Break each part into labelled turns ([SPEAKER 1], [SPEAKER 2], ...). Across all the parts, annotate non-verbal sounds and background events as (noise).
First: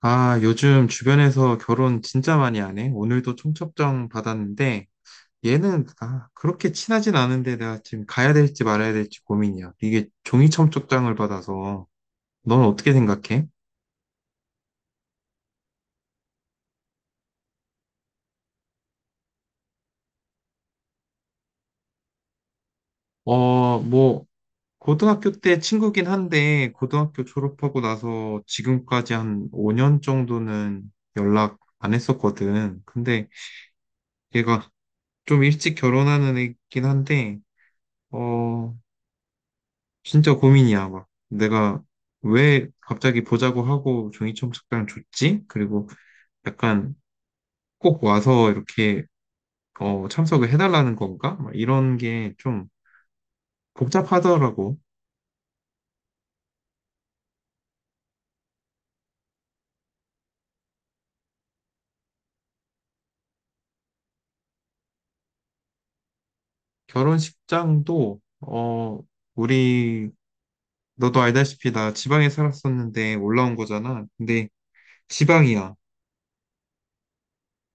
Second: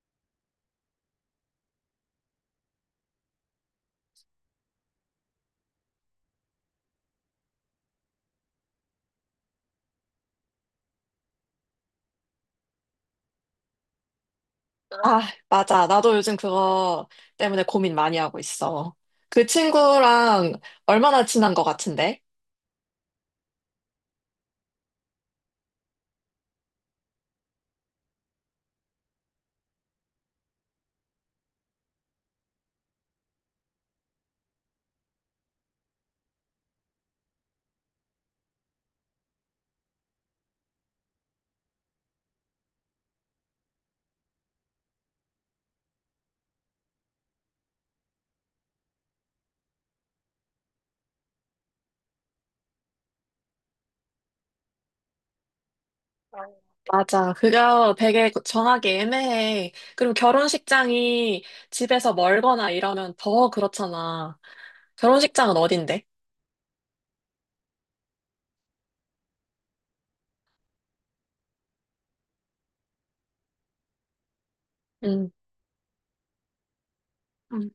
[SPEAKER 1] 아, 요즘 주변에서 결혼 진짜 많이 안 해. 오늘도 청첩장 받았는데, 얘는, 아, 그렇게 친하진 않은데 내가 지금 가야 될지 말아야 될지 고민이야. 이게 종이 청첩장을 받아서, 넌 어떻게 생각해?
[SPEAKER 2] 아, 맞아. 나도 요즘 그거 때문에 고민 많이 하고 있어. 그 친구랑 얼마나 친한 것 같은데?
[SPEAKER 1] 어, 뭐, 고등학교 때 친구긴 한데, 고등학교 졸업하고 나서 지금까지 한 5년 정도는 연락 안 했었거든. 근데 얘가 좀 일찍 결혼하는 애긴 한데, 어, 진짜 고민이야, 막. 내가 왜 갑자기 보자고 하고 종이첨 석장을 줬지? 그리고 약간 꼭 와서 이렇게 어, 참석을 해달라는 건가? 막 이런 게 좀 복잡하더라고.
[SPEAKER 2] 맞아. 그거 되게 정하기 애매해. 그리고 결혼식장이 집에서 멀거나 이러면 더 그렇잖아. 결혼식장은 어딘데?
[SPEAKER 1] 결혼식장도, 어, 우리, 너도 알다시피 나 지방에 살았었는데 올라온 거잖아. 근데
[SPEAKER 2] 응.
[SPEAKER 1] 지방이야.
[SPEAKER 2] 응.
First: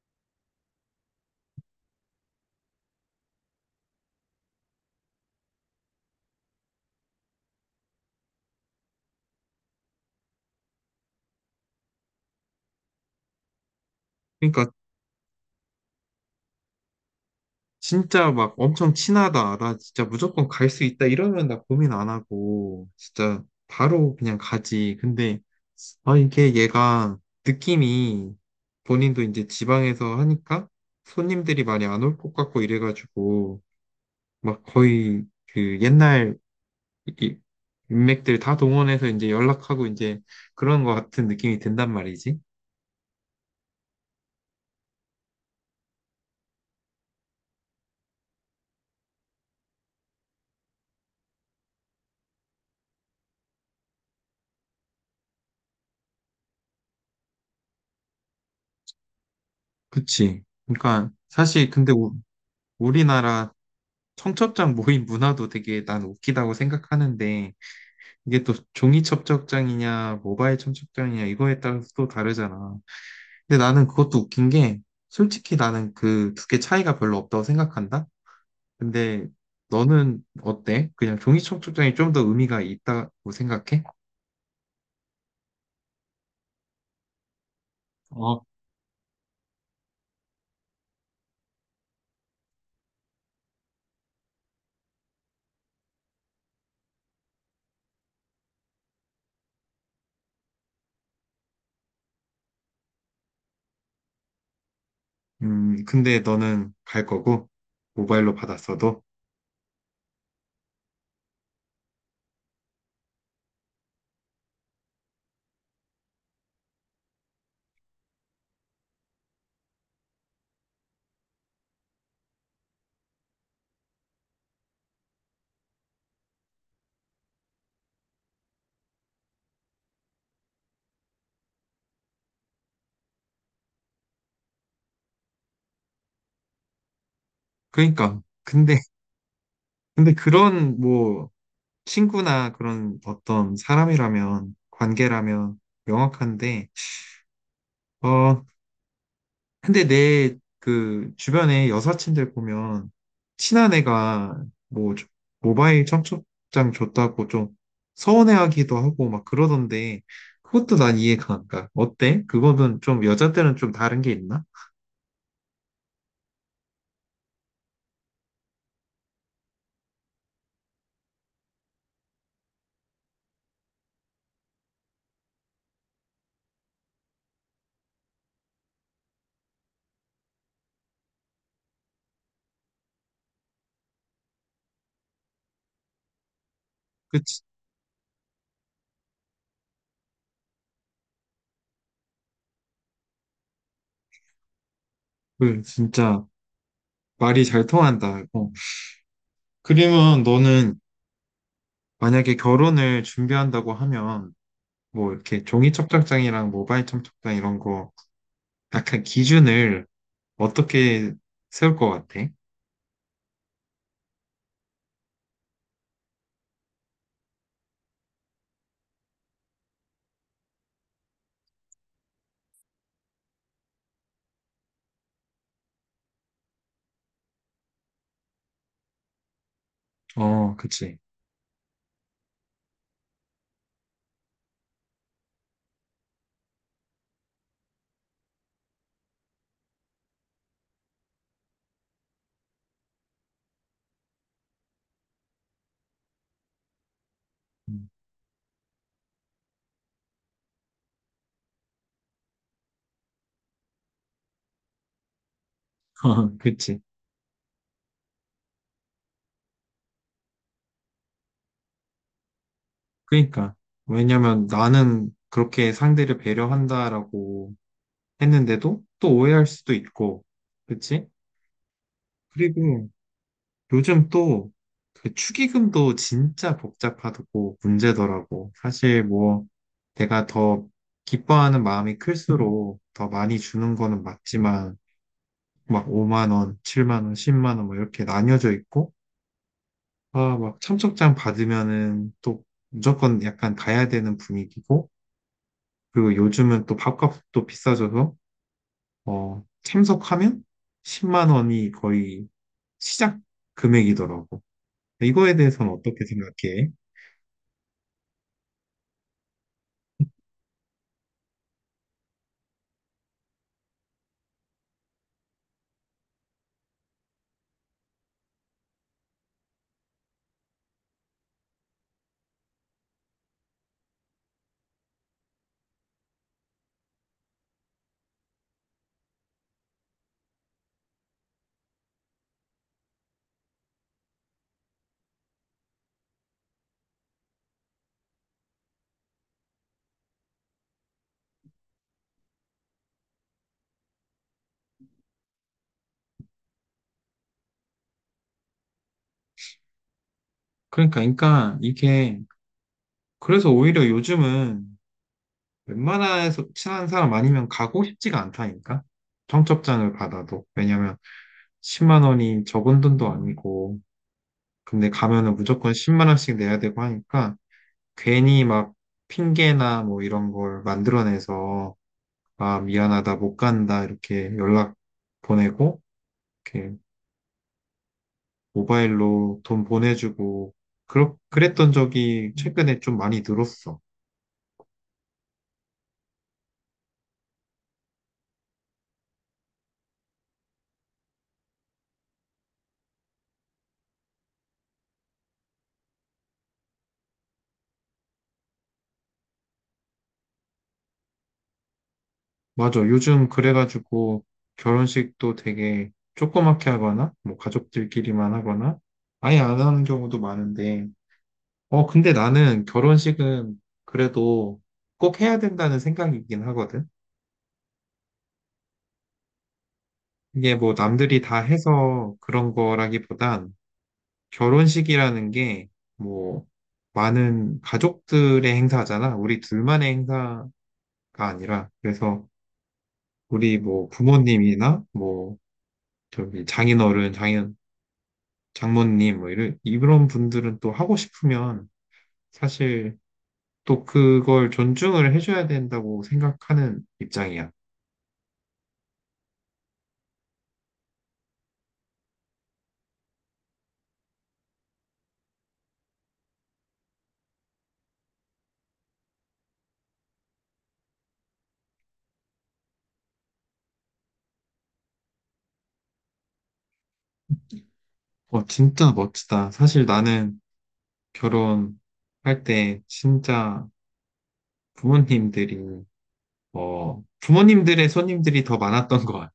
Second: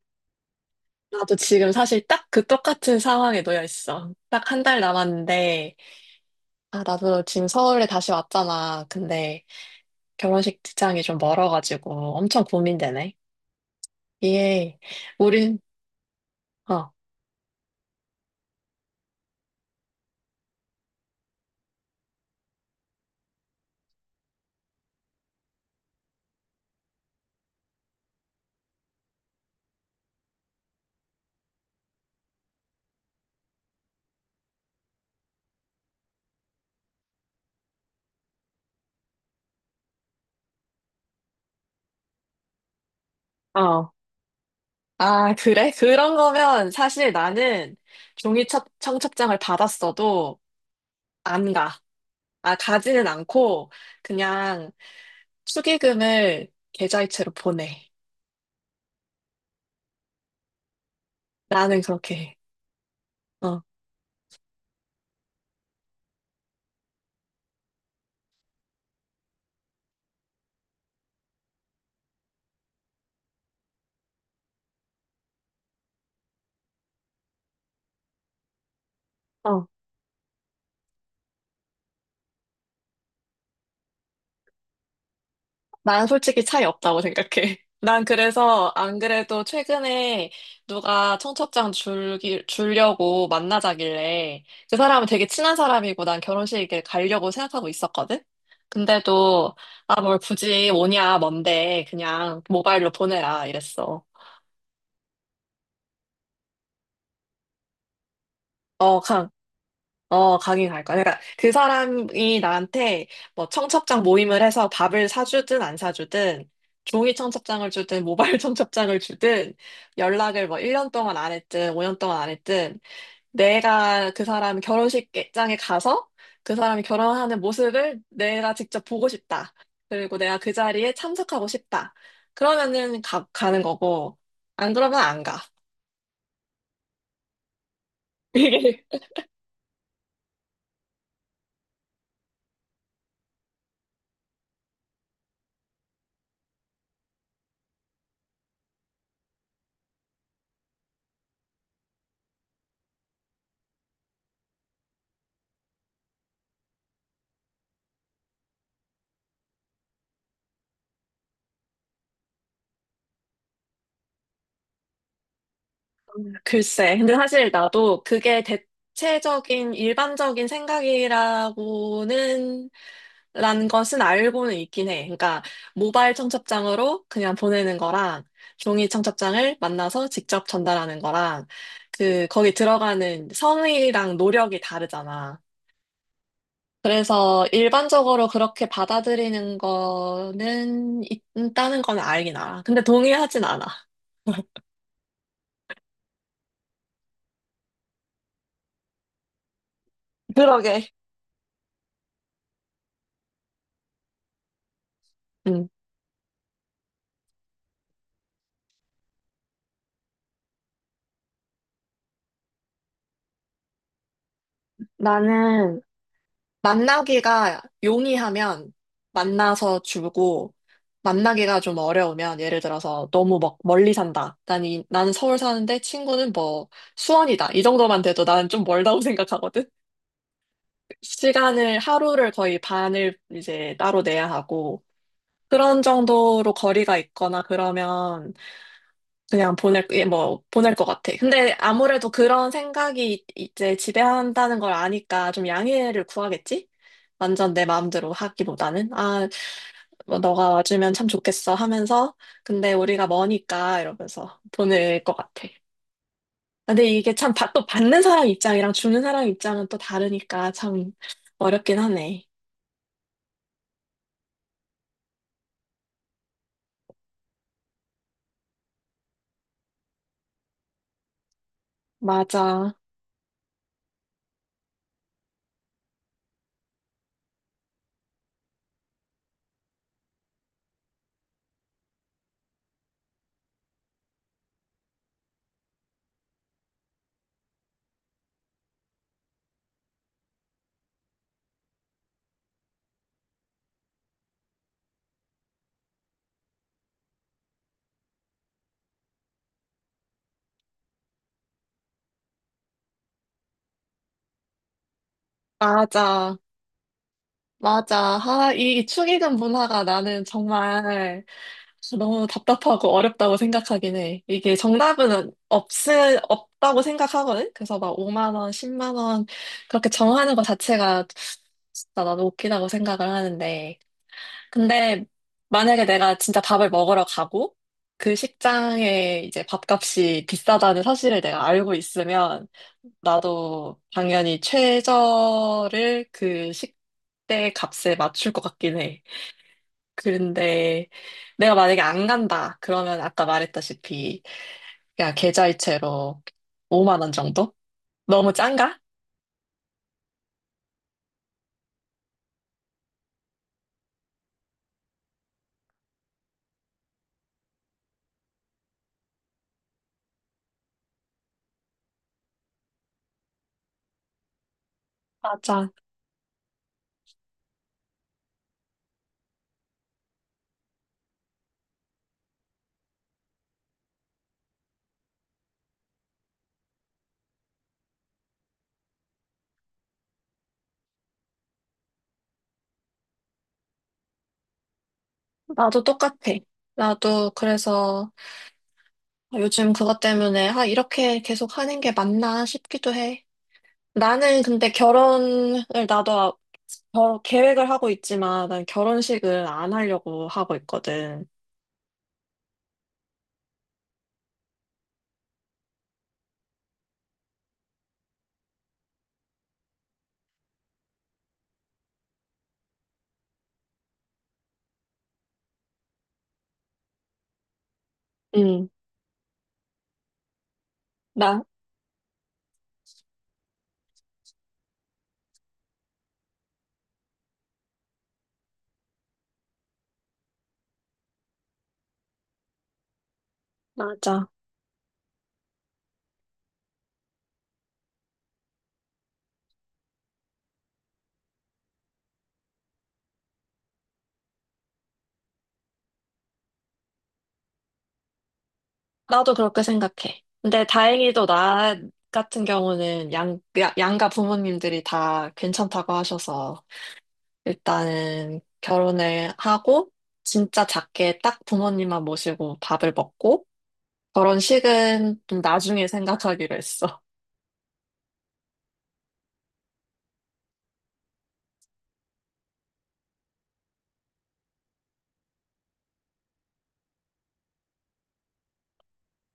[SPEAKER 2] 나도 지금 사실 딱 그 똑같은 상황에 놓여 있어. 딱 한 달 남았는데, 아, 나도 지금 서울에 다시 왔잖아. 근데 결혼식장이 좀 멀어가지고 엄청 고민되네.
[SPEAKER 1] 그러니까
[SPEAKER 2] 예. 우린, 어,
[SPEAKER 1] 진짜 막 엄청 친하다. 나 진짜 무조건 갈 수 있다. 이러면 나 고민 안 하고, 진짜 바로 그냥 가지. 근데, 아, 이게 얘가 느낌이 본인도 이제 지방에서 하니까 손님들이 많이 안 올 것 같고 이래가지고, 막 거의 그 옛날 이- 인맥들 다 동원해서 이제 연락하고 이제 그런 것 같은 느낌이 든단 말이지.
[SPEAKER 2] 어. 아, 그래? 그런 거면 사실 나는 종이 청첩장을 받았어도 안 가. 아, 가지는 않고 그냥 축의금을 계좌이체로 보내.
[SPEAKER 1] 그치. 그러니까 사실
[SPEAKER 2] 나는
[SPEAKER 1] 근데
[SPEAKER 2] 그렇게
[SPEAKER 1] 우,
[SPEAKER 2] 해.
[SPEAKER 1] 리나라
[SPEAKER 2] 어,
[SPEAKER 1] 청첩장 모임 문화도 되게 난 웃기다고 생각하는데 이게 또 종이 청첩장이냐 모바일 청첩장이냐 이거에 따라서 또 다르잖아. 근데 나는 그것도 웃긴 게 솔직히 나는 그 두 개 차이가 별로 없다고 생각한다. 근데
[SPEAKER 2] 어.
[SPEAKER 1] 너는 어때? 그냥 종이 청첩장이 좀 더 의미가 있다고 생각해?
[SPEAKER 2] 난 솔직히 차이 없다고 생각해. (laughs) 난
[SPEAKER 1] 어.
[SPEAKER 2] 그래서 안 그래도 최근에 누가 청첩장 주려고 만나자길래 그 사람은 되게 친한 사람이고 난 결혼식에 가려고 생각하고 있었거든? 근데도 아, 뭘 굳이 오냐, 뭔데 그냥 모바일로 보내라 이랬어.
[SPEAKER 1] 근데 너는 갈 거고 모바일로
[SPEAKER 2] 어,
[SPEAKER 1] 받았어도
[SPEAKER 2] 어, 가긴 갈 거야. 그러니까 그 사람이 나한테 뭐 청첩장 모임을 해서 밥을 사주든 안 사주든 종이 청첩장을 주든 모바일 (laughs) 청첩장을 주든 연락을 뭐 1년 동안 안 했든 5년 동안 안 했든 내가 그 사람 결혼식장에 가서 그 사람이 결혼하는 모습을 내가 직접 보고 싶다. 그리고 내가 그 자리에 참석하고 싶다. 그러면은 가는 거고 안 그러면 안 가.
[SPEAKER 1] 그러니까
[SPEAKER 2] (laughs)
[SPEAKER 1] 근데
[SPEAKER 2] 이게
[SPEAKER 1] 그런 뭐 친구나 그런 어떤 사람이라면, 관계라면 명확한데, 어, 근데 내 그 주변에 여사친들 보면 친한 애가 뭐 모바일 청첩장 줬다고 좀 서운해하기도 하고 막 그러던데, 그것도 난 이해가 안 가. 어때? 그거는 좀 여자들은 좀 다른 게 있나?
[SPEAKER 2] 글쎄. 근데 사실 나도 그게 대체적인 일반적인 생각이라고는 라는 것은 알고는 있긴 해. 그러니까 모바일 청첩장으로 그냥 보내는 거랑 종이 청첩장을 만나서 직접 전달하는 거랑 그 거기 들어가는 성의랑 노력이 다르잖아.
[SPEAKER 1] 그치?
[SPEAKER 2] 그래서 일반적으로 그렇게 받아들이는 거는 있다는 건 알긴 알아. 근데 동의하진 않아.
[SPEAKER 1] 그 진짜 말이 잘 통한다. 어. 그러면 너는
[SPEAKER 2] 그러게.
[SPEAKER 1] 만약에 결혼을 준비한다고 하면 뭐 이렇게
[SPEAKER 2] 음.
[SPEAKER 1] 종이 청첩장이랑 모바일 청첩장 이런 거 약간 기준을 어떻게 세울 것 같아?
[SPEAKER 2] 나는 만나기가 용이하면 만나서 주고, 만나기가 좀 어려우면, 예를 들어서 너무 막 멀리 산다. 나는 서울 사는데 친구는 뭐 수원이다. 이 정도만 돼도 나는 좀 멀다고 (laughs) 생각하거든?
[SPEAKER 1] 어, 그치.
[SPEAKER 2] 하루를 거의 반을 이제 따로 내야 하고, 그런 정도로 거리가 있거나 그러면 그냥 보낼 것 같아. 근데 아무래도 그런 생각이 이제 지배한다는 걸 아니까 좀 양해를 구하겠지? 완전 내
[SPEAKER 1] 음.
[SPEAKER 2] 마음대로 하기보다는, 아, 뭐 너가 와주면 참 좋겠어 하면서, 근데 우리가 머니까 이러면서 보낼 것 같아.
[SPEAKER 1] (laughs)
[SPEAKER 2] 아,
[SPEAKER 1] 그치.
[SPEAKER 2] 근데 이게 참, 또 받는 사람 입장이랑 주는 사람 입장은 또 다르니까 참 어렵긴 하네.
[SPEAKER 1] 그러니까. 왜냐면 나는 그렇게 상대를 배려한다라고 했는데도 또 오해할 수도 있고, 그치?
[SPEAKER 2] 맞아.
[SPEAKER 1] 그리고 요즘 또 그 축의금도 진짜 복잡하고 문제더라고. 사실 뭐 내가 더 기뻐하는 마음이 클수록 더 많이 주는 거는 맞지만, 막 5만 원, 7만 원, 10만 원 뭐 이렇게 나뉘어져 있고 아, 막 참석장 받으면은 또 무조건 약간 가야 되는 분위기고 그리고 요즘은 또 밥값도 비싸져서 어, 참석하면 10만 원이 거의 시작 금액이더라고. 이거에 대해서는 어떻게
[SPEAKER 2] 맞아.
[SPEAKER 1] 생각해?
[SPEAKER 2] 맞아. 아, 이 축의금 문화가 나는 정말 너무 답답하고 어렵다고 생각하긴 해. 이게 정답은 없다고 생각하거든? 그래서 막 5만 원, 10만 원 그렇게 정하는 것 자체가 진짜 나도 웃기다고 생각을 하는데. 근데 만약에 내가 진짜 밥을 먹으러 가고 그 식장에 이제 밥값이 비싸다는 사실을 내가 알고 있으면 나도 당연히 최저를 그 식대 값에 맞출 것 같긴 해. 그런데 내가 만약에 안 간다. 그러면 아까 말했다시피 그냥 계좌이체로 5만 원 정도? 너무 짠가?
[SPEAKER 1] 그러니까, 이게 그래서 오히려 요즘은 웬만해서 친한 사람 아니면 가고 싶지가 않다니까. 청첩장을 받아도. 왜냐면 10만 원이 적은 돈도 아니고, 근데 가면은
[SPEAKER 2] 맞아.
[SPEAKER 1] 무조건 10만 원씩 내야 되고 하니까, 괜히 막 핑계나 뭐 이런 걸 만들어내서, 아, 미안하다, 못 간다, 이렇게 연락 보내고, 이렇게 모바일로 돈 보내주고, 그랬던 적이 최근에 좀 많이 늘었어.
[SPEAKER 2] 나도 똑같아. 나도 그래서 요즘 그것 때문에 아, 이렇게 계속 하는 게 맞나 싶기도 해. 나는 근데 결혼을 나도 계획을 하고 있지만 난 결혼식을 안 하려고 하고 있거든.
[SPEAKER 1] 맞아. 요즘 그래가지고 결혼식도 되게 조그맣게 하거나, 뭐 가족들끼리만 하거나, 아예 안 하는 경우도 많은데, 어, 근데 나는 결혼식은 그래도 꼭 해야 된다는 생각이긴 하거든. 이게 뭐 남들이 다
[SPEAKER 2] 나,
[SPEAKER 1] 해서 그런 거라기보단 결혼식이라는 게 뭐 많은 가족들의 행사잖아. 우리 둘만의 행사가 아니라. 그래서 우리 뭐
[SPEAKER 2] 맞아.
[SPEAKER 1] 부모님이나 뭐 저기 장인어른, 장인 장모님 뭐 이런 분들은 또 하고 싶으면 사실 또 그걸 존중을 해줘야 된다고 생각하는 입장이야.
[SPEAKER 2] 나도 그렇게 생각해. 근데 다행히도 나 같은 경우는 양가 부모님들이 다 괜찮다고 하셔서 일단은 결혼을 하고 진짜 작게 딱 부모님만 모시고 밥을 먹고 결혼식은 좀 나중에 생각하기로 했어.
[SPEAKER 1] 어, 진짜 멋지다. 사실 나는 결혼할 때 진짜 부모님들이 어, 부모님들의 손님들이 더 많았던 것 같아.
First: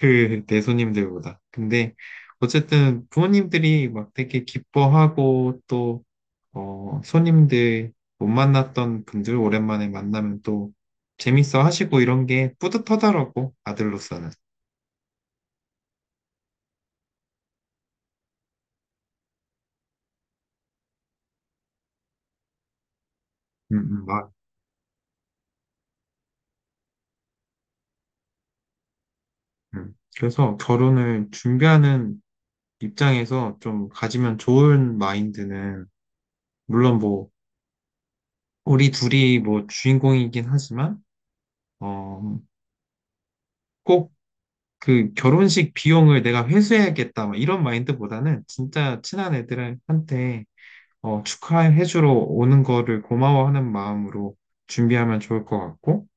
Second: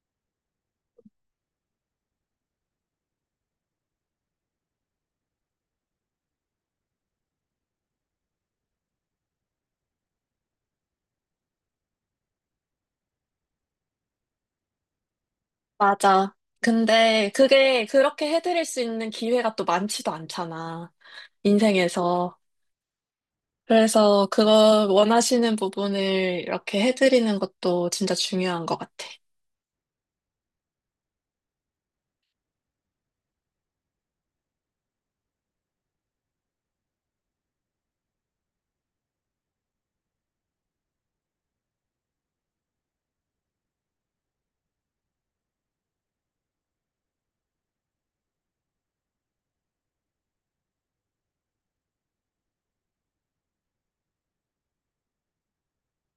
[SPEAKER 1] 그 내 손님들보다. 근데 어쨌든 부모님들이 막 되게 기뻐하고 또 어, 손님들 못 만났던 분들 오랜만에 만나면 또 재밌어 하시고 이런 게 뿌듯하더라고, 아들로서는.
[SPEAKER 2] 맞아. 근데 그게 그렇게 해드릴 수 있는 기회가 또 많지도 않잖아. 인생에서. 그래서
[SPEAKER 1] 막,
[SPEAKER 2] 그거 원하시는 부분을 이렇게 해드리는 것도 진짜 중요한 것 같아.
[SPEAKER 1] 그래서 결혼을 준비하는 입장에서 좀 가지면 좋은 마인드는, 물론 뭐, 우리 둘이 뭐 주인공이긴 하지만, 어, 꼭 그 결혼식 비용을 내가 회수해야겠다, 막 이런 마인드보다는 진짜 친한 애들한테 어, 축하해주러 오는 거를 고마워하는 마음으로 준비하면 좋을 것 같고,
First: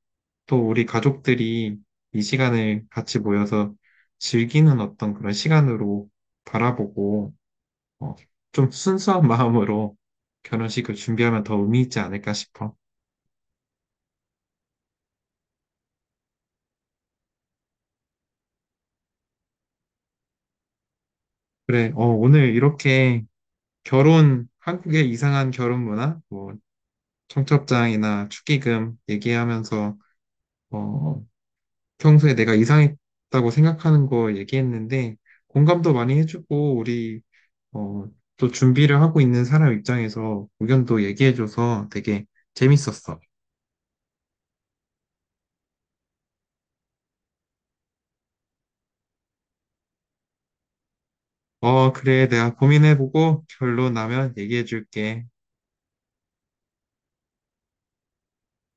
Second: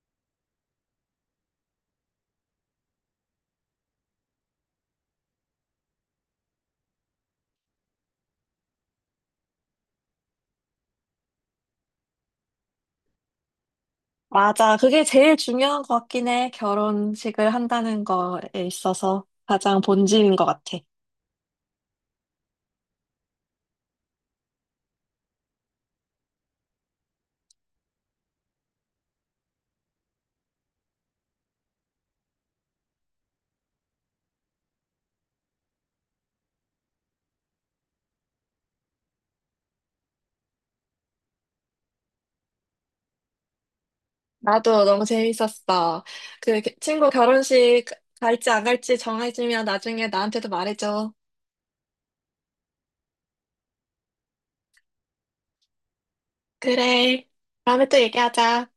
[SPEAKER 1] 또 우리 가족들이 이 시간을 같이 모여서 즐기는 어떤 그런 시간으로 바라보고, 어, 좀 순수한 (laughs) 마음으로 결혼식을 준비하면 더 의미 있지 않을까 싶어.
[SPEAKER 2] 맞아. 그게 제일 중요한 것 같긴 해. 결혼식을 한다는 거에 있어서 가장 본질인 것 같아.
[SPEAKER 1] 그래, 어, 오늘 이렇게 결혼, 한국의 이상한 결혼 문화, 뭐, 청첩장이나 축의금 얘기하면서, 어, 평소에 내가 이상했다고 생각하는 거 얘기했는데 공감도 많이 해주고 우리 어, 또 준비를 하고 있는 사람 입장에서 의견도 얘기해줘서 되게 재밌었어.
[SPEAKER 2] 나도 너무 재밌었어. 그 친구 결혼식 갈지 안 갈지 정해지면 나중에 나한테도 말해줘.
[SPEAKER 1] 어, 그래. 내가 고민해보고 결론 나면 얘기해줄게.
[SPEAKER 2] 그래. 다음에 또 얘기하자.